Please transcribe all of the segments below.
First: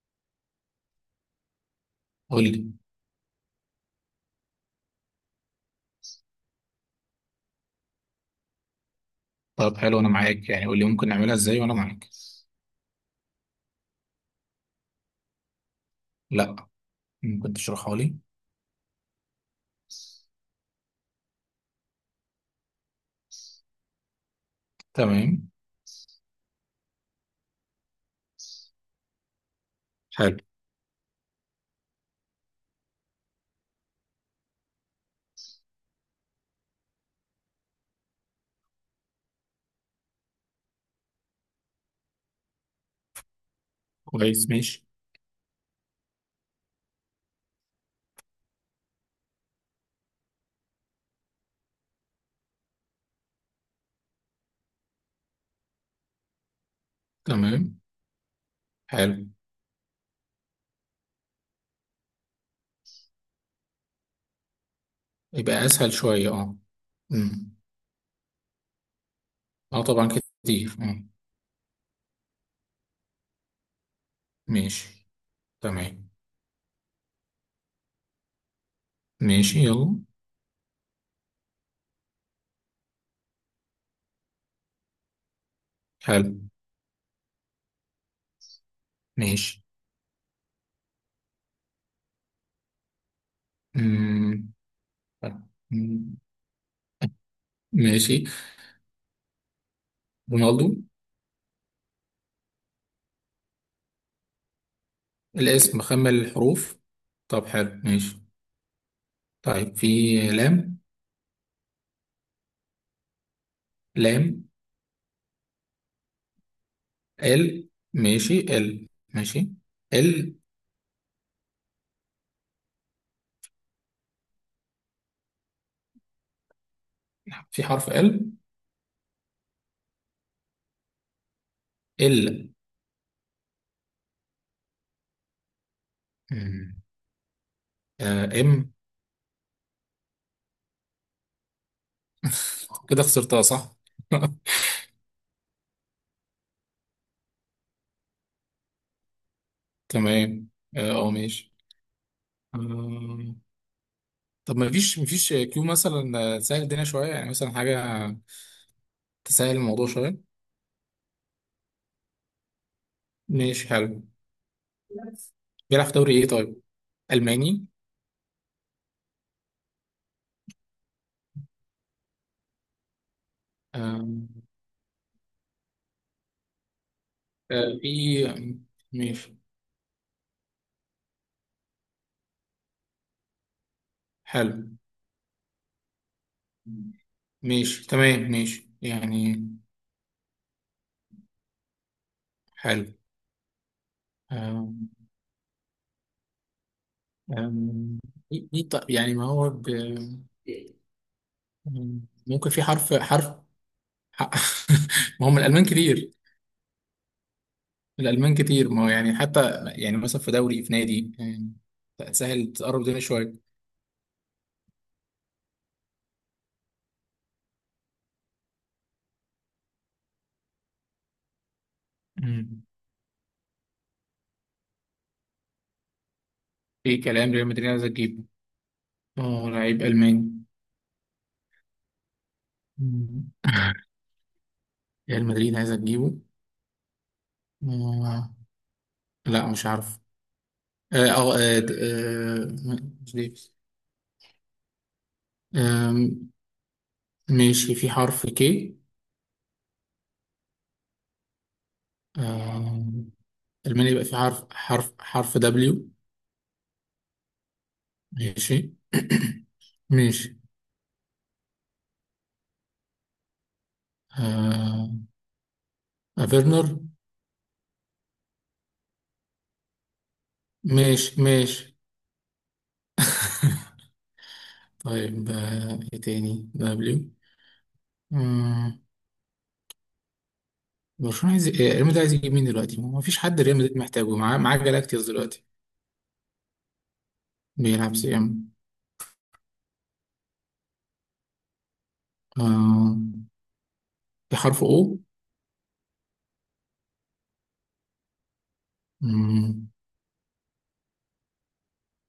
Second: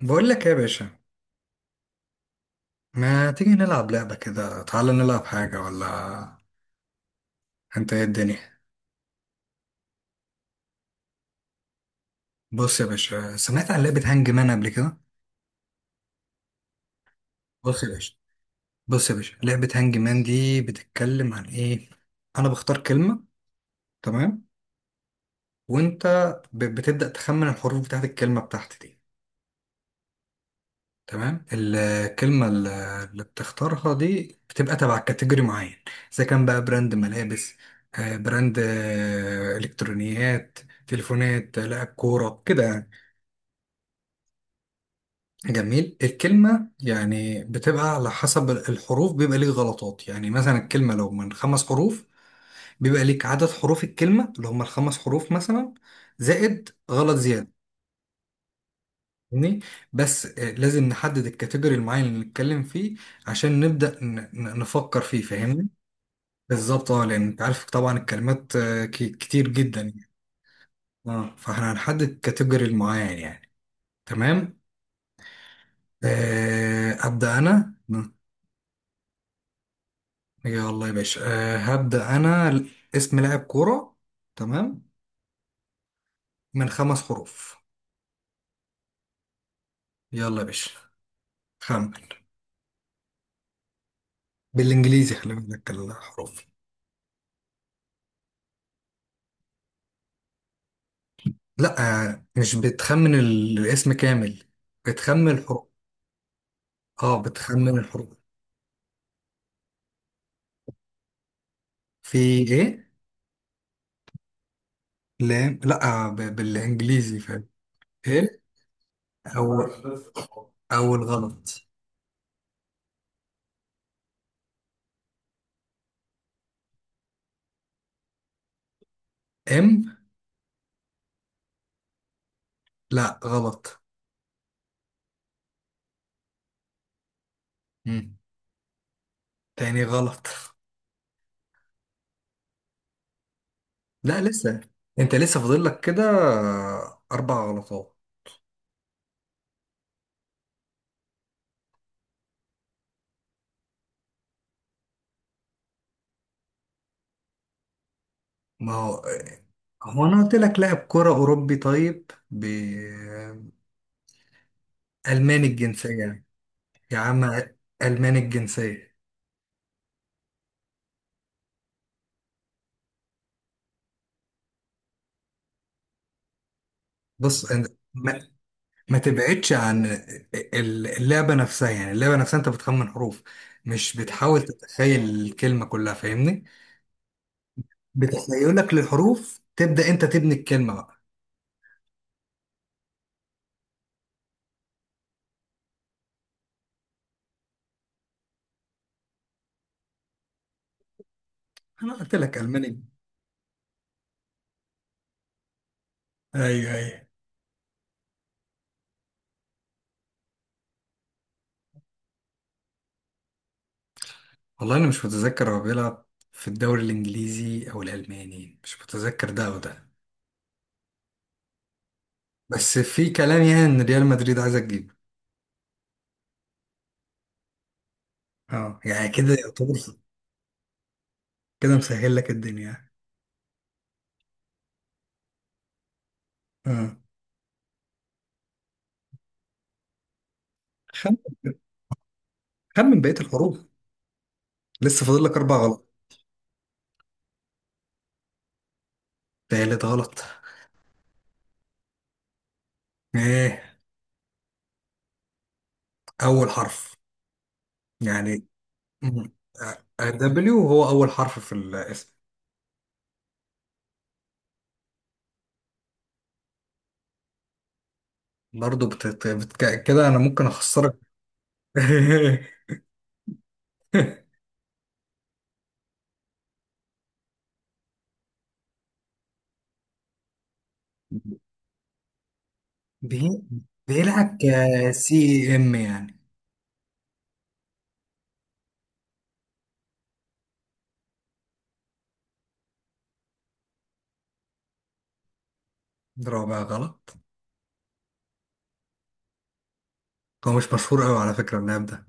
بقول لك إيه يا باشا؟ قول لي. ما تيجي نلعب لعبة كده؟ تعالى نلعب حاجة ولا؟ انت ايه الدنيا؟ طب حلو، انا معاك يعني، قول لي ممكن نعملها ازاي وانا معاك. بص يا باشا، سمعت عن لعبة هانج مان قبل كده؟ لا. ممكن بص يا تشرحها باشا لي؟ بص يا باشا، لعبة هانج مان دي بتتكلم عن ايه؟ انا بختار كلمة، تمام؟ تمام. وانت بتبدأ تخمن الحروف بتاعت الكلمة بتاعتي دي. حلو. تمام. الكلمة اللي بتختارها دي بتبقى تبع كاتيجوري معين. اذا كان بقى براند ملابس، براند، الكترونيات، تليفونات، لاعب كورة كده يعني. كويس، ماشي. جميل. الكلمة يعني بتبقى على حسب الحروف، بيبقى ليك غلطات. يعني مثلا الكلمة لو من خمس حروف، بيبقى ليك عدد حروف الكلمة اللي هم الخمس حروف مثلا، زائد غلط زيادة. تمام. حلو. فاهمني؟ بس لازم نحدد الكاتيجوري المعين اللي نتكلم فيه عشان نبدأ نفكر فيه. يبقى فاهمني؟ اسهل شويه، اه. بالظبط. اه، لأن انت امم. عارف طبعا الكلمات كتير جدا اه طبعا. يعني. كتير، اه. اه، فاحنا هنحدد الكاتيجوري المعين يعني. تمام. ماشي، تمام. أبدأ أنا. ماشي، يلا. يلا يا باشا، أه هبدأ أنا. اسم لاعب كورة. تمام. حلو. من خمس حروف. ماشي. يلا يا باشا، خمن. امم. بالإنجليزي خلي طب، بالك أمم، الحروف. ماشي، رونالدو. لا. أه، مش بتخمن الاسم كامل، بتخمن الحروف. الاسم مخمل الحروف. اه، طب بتخمن حلو، الحروف. ماشي. طيب، في لام؟ في إيه؟ لام. لا لا، بالإنجليزي، فاهم؟ ال، ماشي. إيه؟ ال، ماشي. أول. ال. أول غلط. في حرف ال؟ إم. ال. لا، غلط. مم. مم. آه ام تاني غلط. كده خسرتها، صح؟ لا، لسه. أنت لسه فاضل لك كده أربع غلطات. تمام. ماشي آه طب، ما فيش كيو مثلا، تسهل الدنيا شويه يعني، مثلا حاجه. ما هو، تسهل الموضوع هو شويه. انا قلت لك لاعب كرة اوروبي. طيب بالماني ماشي، حلو. بيلعب في دوري الجنسية. ايه طيب؟ يا عم. الماني. الماني الجنسية. آه بص أنت. في. ما, ما ماشي تبعدش عن اللعبة نفسها. يعني اللعبة نفسها انت بتخمن حروف، مش بتحاول حلو. تتخيل الكلمة كلها، فاهمني؟ ماشي، تمام، ماشي بتخيلك يعني. للحروف تبدأ انت تبني الكلمة بقى. حلو. آه آه، إيه طيب؟ يعني ما هو انا مم. قلت لك ممكن في الماني. حرف. ح- ما هم الألمان كتير. ايوه ايوه. الألمان كتير، ما هو يعني، حتى يعني مثلا في دوري في نادي يعني، سهل تقرب الدنيا شوية. والله انا مش متذكر هو بيلعب في الدوري الانجليزي او الالماني، مش متذكر ده او ده. مم. بس في كلام يعني ان ريال مدريد عايزه تجيبه. في كلام ريال مدريد عايز تجيبه. اه يعني كده اه، يعتبر. لعيب ألماني. كده مسهل لك الدنيا. مم. ريال مدريد عايز تجيبه. اه. آه، لا، مش عارف. خم خمن مش بقية ديفيز. الحروف. لسه فاضل لك اربع غلط. آم، ماشي. في حرف كي؟ تالت غلط. ايه؟ ألمانيا، يبقى في حرف دبليو. اول حرف يعني. ماشي. مم. ماشي. دبليو هو اول حرف في الاسم. آه، افيرنر. برضه، كده انا ممكن اخسرك. ماشي، ماشي. طيب، ايه تاني دبليو؟ مم. برشلونة عايز إيه؟ ريال مدريد عايز يجيب مين دلوقتي؟ ما فيش حد بي... ريال مدريد محتاجه. معاه بيلعب معاه جالاكتيوس دلوقتي. كسي ام يعني. بيلعب سي ام. آه، في حرف او؟ رابع غلط. مم. هو مش مشهور قوي على فكرة اللاعب ده.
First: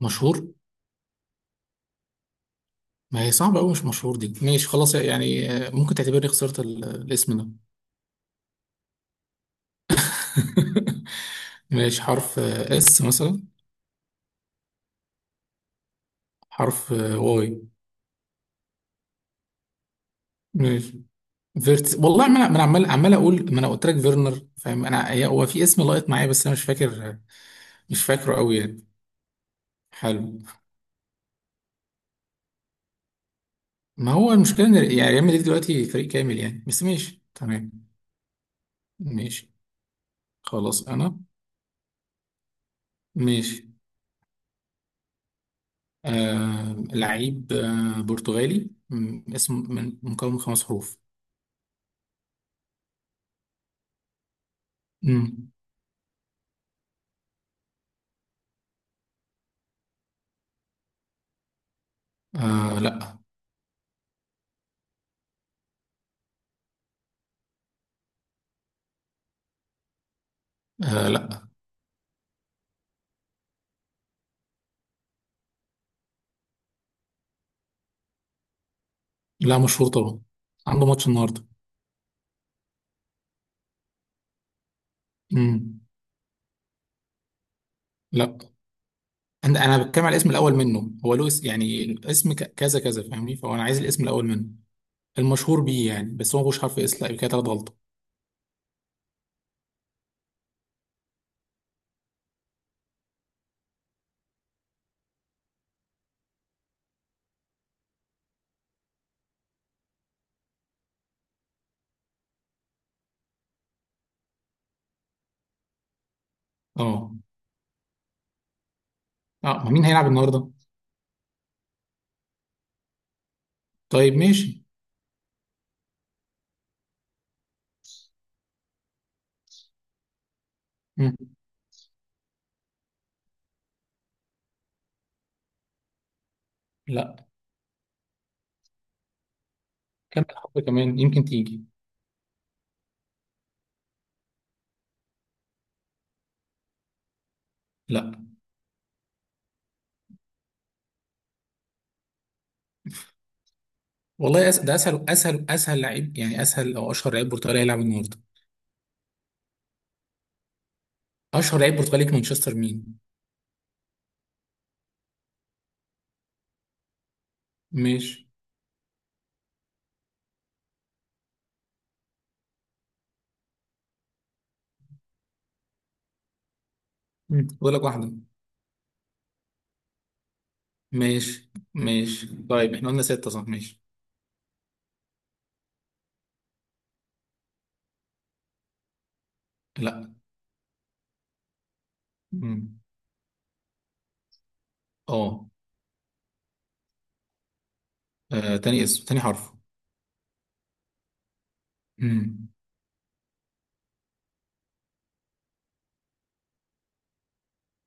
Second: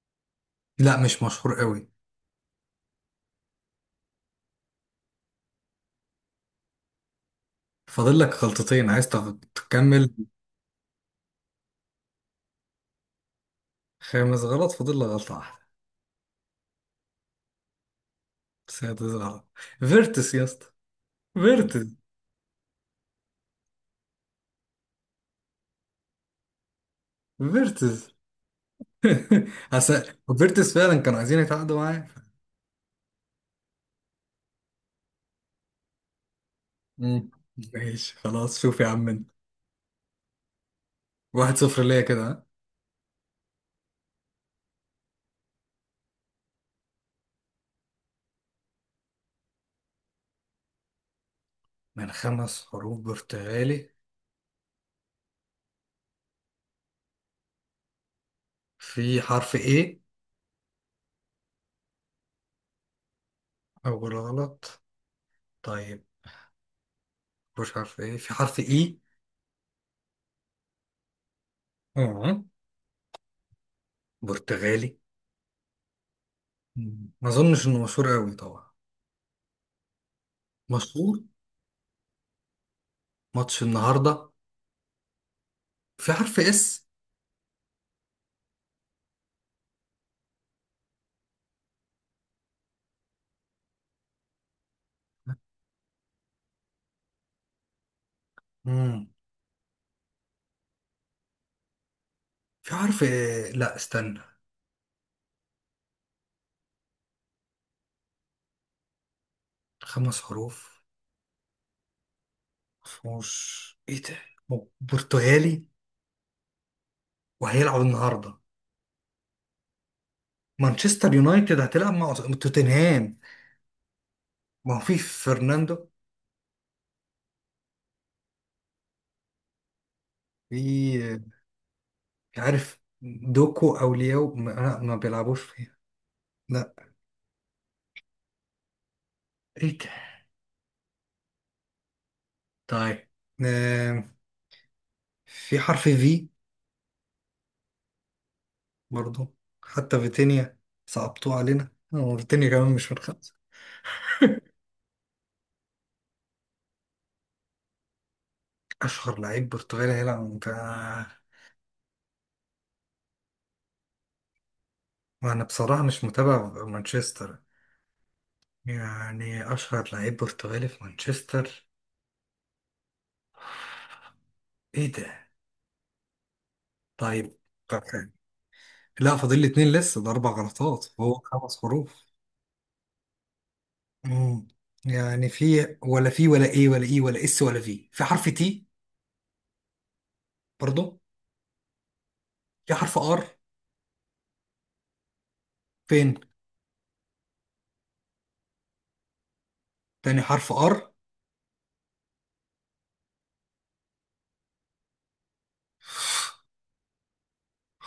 مشهور؟ لا، مش مشهور قوي. ما هي صعبة أوي، مش مشهور دي. ماشي خلاص يعني، ممكن تعتبرني خسرت الاسم ده. فاضل لك غلطتين، عايز تكمل؟ ماشي، حرف اس مثلا. خامس غلط. فاضل لك غلطة واحدة. حرف واي. بس هي دي غلط. فيرتس يا اسطى! ماشي. فيرتس. فيرتس، والله ما أنا عمال عمال اقول، ما انا قلت لك فيرنر، فاهم؟ انا هو في اسم لايط معايا بس انا مش فاكر. مش فيرتس. فاكره قوي يعني. هس- حلو. فيرتس فعلا كانوا عايزين يتعاقدوا معايا. ما هو المشكله ان، يعني ريال مدريد دلوقتي فريق كامل يعني، بس ماشي مم. تمام. ماشي خلاص. شوف يا عم انت، ماشي. خلاص انا. 1-0 ليا كده، ها؟ ماشي. لعيب برتغالي، اسم من مكون من خمس حروف. من خمس حروف، برتغالي. مم. في حرف ايه؟ لا. اول غلط. طيب، مش حرف ايه، في حرف اي؟ لا. اه. برتغالي. مم. ما اظنش انه مشهور قوي طبعا. لا، مشهور طبعا. عنده ماتش مشهور. النهارده. ماتش النهارده. مم. في حرف اس؟ لا، انا بتكلم على الاسم الاول منه. هو له اسم يعني، الاسم كذا كذا، فاهمني؟ فهو انا عايز الاسم الاول منه، المشهور بيه يعني. بس هو مش حرف اس، لا؟ يبقى كده تلات غلطه. مم. في حرف إيه؟ لا استنى. خمس حروف، مفهوش ايه ده. برتغالي اه. وهيلعب النهارده. اه ما، مين هيلعب النهارده؟ مانشستر يونايتد هتلعب مع توتنهام. طيب، ماشي. ما هو في فرناندو. مم. في. مش عارف دوكو او لياو، ما, لا، ما بيلعبوش فيها. لا. لا. ايه ده؟ كمل حرف كمان يمكن تيجي. طيب. آم، في حرف في. لا. برضو. حتى فيتينيا. صعبتوه علينا. هو فيتينيا كمان مش من خمسة. والله ده اسهل لعيب يعني، اسهل او اشهر لعيب برتغالي هيلعب النهارده. اشهر لعيب برتغالي هيلعب في. اشهر لعيب برتغالي في مانشستر مين؟ وانا بصراحة مش متابع مانشستر. ماشي. يعني اشهر لعيب برتغالي في مانشستر؟ ايه ده؟ طيب. مم. بقول طب لك حلو. واحده. لا، فاضل لي اتنين لسه، ده اربع غلطات، هو ماشي، خمس حروف. ماشي. طيب، احنا قلنا سته، صح؟ ماشي. امم. يعني في ولا في ولا ايه ولا ايه ولا اس، ولا في، في حرف تي؟ لا. برضو. في مم. حرف ار؟ اه، فين؟ تاني اسم، تاني حرف. تاني حرف ار. امم.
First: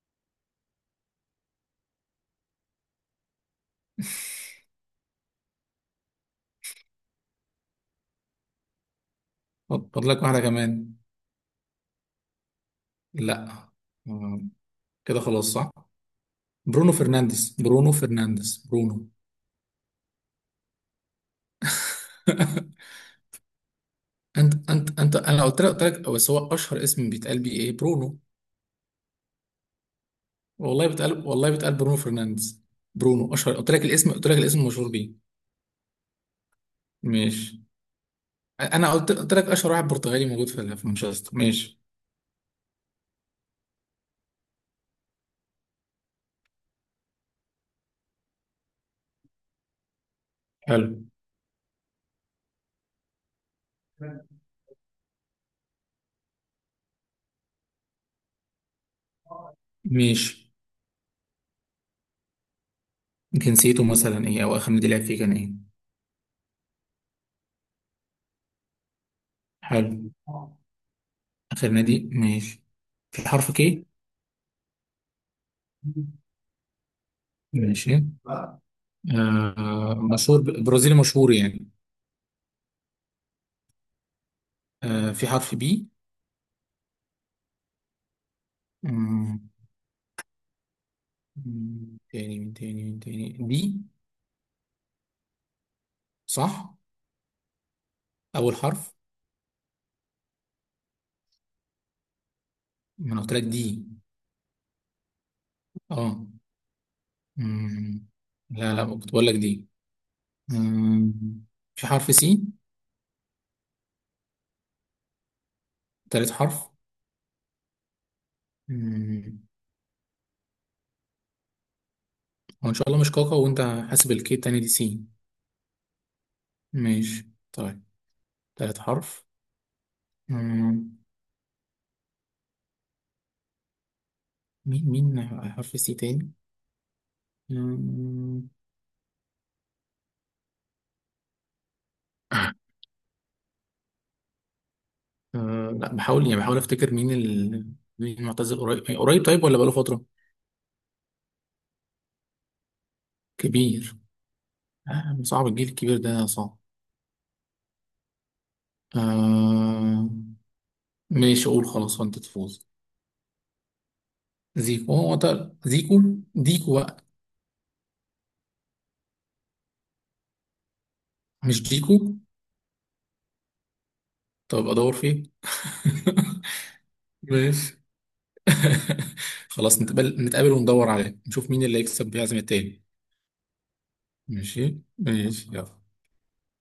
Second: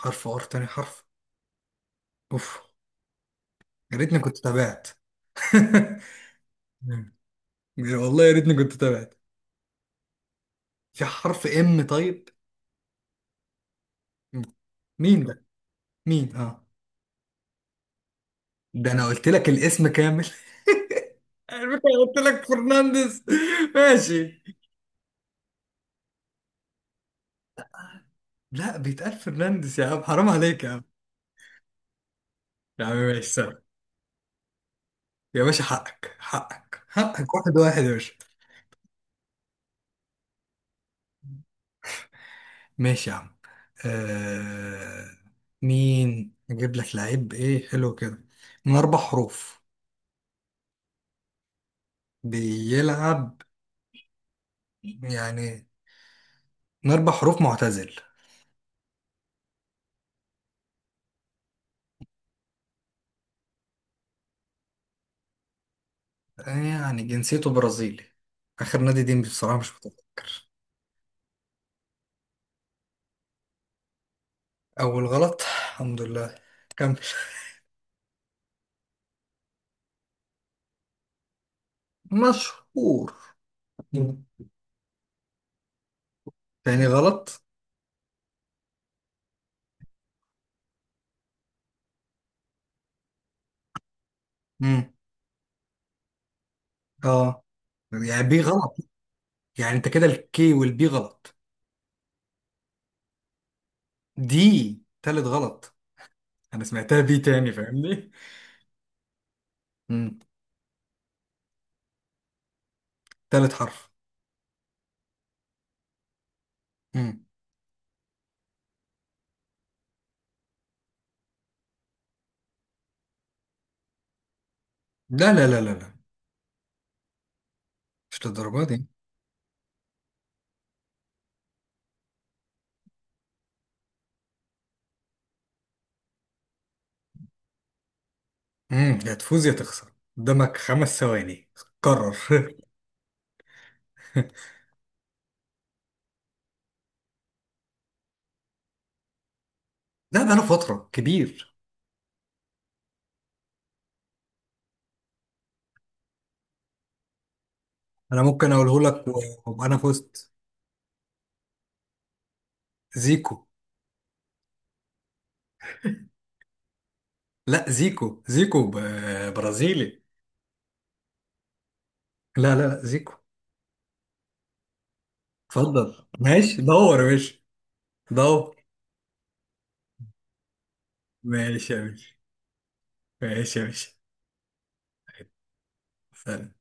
حرف ار تاني حرف. اوف! يا ريتني كنت تابعت. مم. والله يا ريتني كنت تابعت. فاضل لك واحدة كمان. في حرف ام طيب؟ لا. آه، مم. مين كده ده؟ خلاص، صح. مين؟ اه. برونو فرنانديز، برونو فرنانديز، ده انا برونو. قلت لك الاسم كامل. على فكرة قلت لك فرنانديز. ماشي. انت، انا قلت لك، بس هو اشهر اسم بيتقال بيه ايه؟ برونو. لا، بيتقال فرنانديز يا عم، حرام عليك يا عم. والله بيتقال، والله بيتقال برونو فرنانديز. يا عم ماشي، برونو اشهر. سلام. قلت لك الاسم، قلت لك الاسم المشهور بيه. يا باشا، حقك حقك حقك، واحد ماشي. واحد يا باشا. انا قلت لك اشهر واحد برتغالي موجود في مانشستر، ماشي. ماشي يا عم. آه... مين اجيب لك؟ لعيب، ايه حلو كده، من اربع حروف، حلو. بيلعب يعني. من اربع حروف، معتزل. ماشي. جنسيته مثلا ايه، او اخر نادي لعب فيه كان ايه؟ يعني جنسيته برازيلي. اخر نادي دي بصراحة مش حلو متذكر. آه. اخر نادي، ماشي. في حرف كي؟ أول غلط، الحمد لله. كمل. ماشي. مشهور برازيلي مشهور يعني. مشهور. مم. في حرف بي؟ تاني غلط. مم، مم. تاني دي. مم. صح. اه. يعني بي أول غلط؟ حرف. يعني انت كده الكي والبي غلط؟ ما أنا قلت لك دي. دي. تالت غلط. اه. انا سمعتها بي تاني، مم. فاهمني؟ لا، لا، كنت بقول لك دي. مم. مم. في حرف سي؟ تالت حرف. تالت حرف. مم. مم. هو إن شاء الله مش كاكا، وأنت؟ حاسب، الكي التاني دي سي. لا لا لا لا لا. ماشي طيب. مش للدرجه تالت دي. حرف. مم. مين، مين؟ حرف سي تاني. مم. يا تفوز يا تخسر. قدامك 5 ثواني، قرر. لا، بحاول يعني بحاول افتكر مين مين المعتزل؟ قريب قريب طيب، ولا بقاله فترة؟ لا بقى انا فتره كبير. كبير. صعب، الجيل الكبير ده صعب. انا ممكن اقوله لك وابقى انا آه. فزت. ماشي، اقول خلاص وانت تفوز. زيكو. زيكو؟ هو ده زيكو؟ ديكو بقى. لا، زيكو، برازيلي. مش ديكو؟ لا لا لا، زيكو. طب ادور فين؟ اتفضل ماشي، دور يا باشا. ماشي. دور. خلاص، نتقابل وندور عليه، نشوف مين ماشي اللي يا باشا. هيكسب بيعزم التاني. ماشي يا باشا. ماشي، ماشي، طيب، يلا. سلام.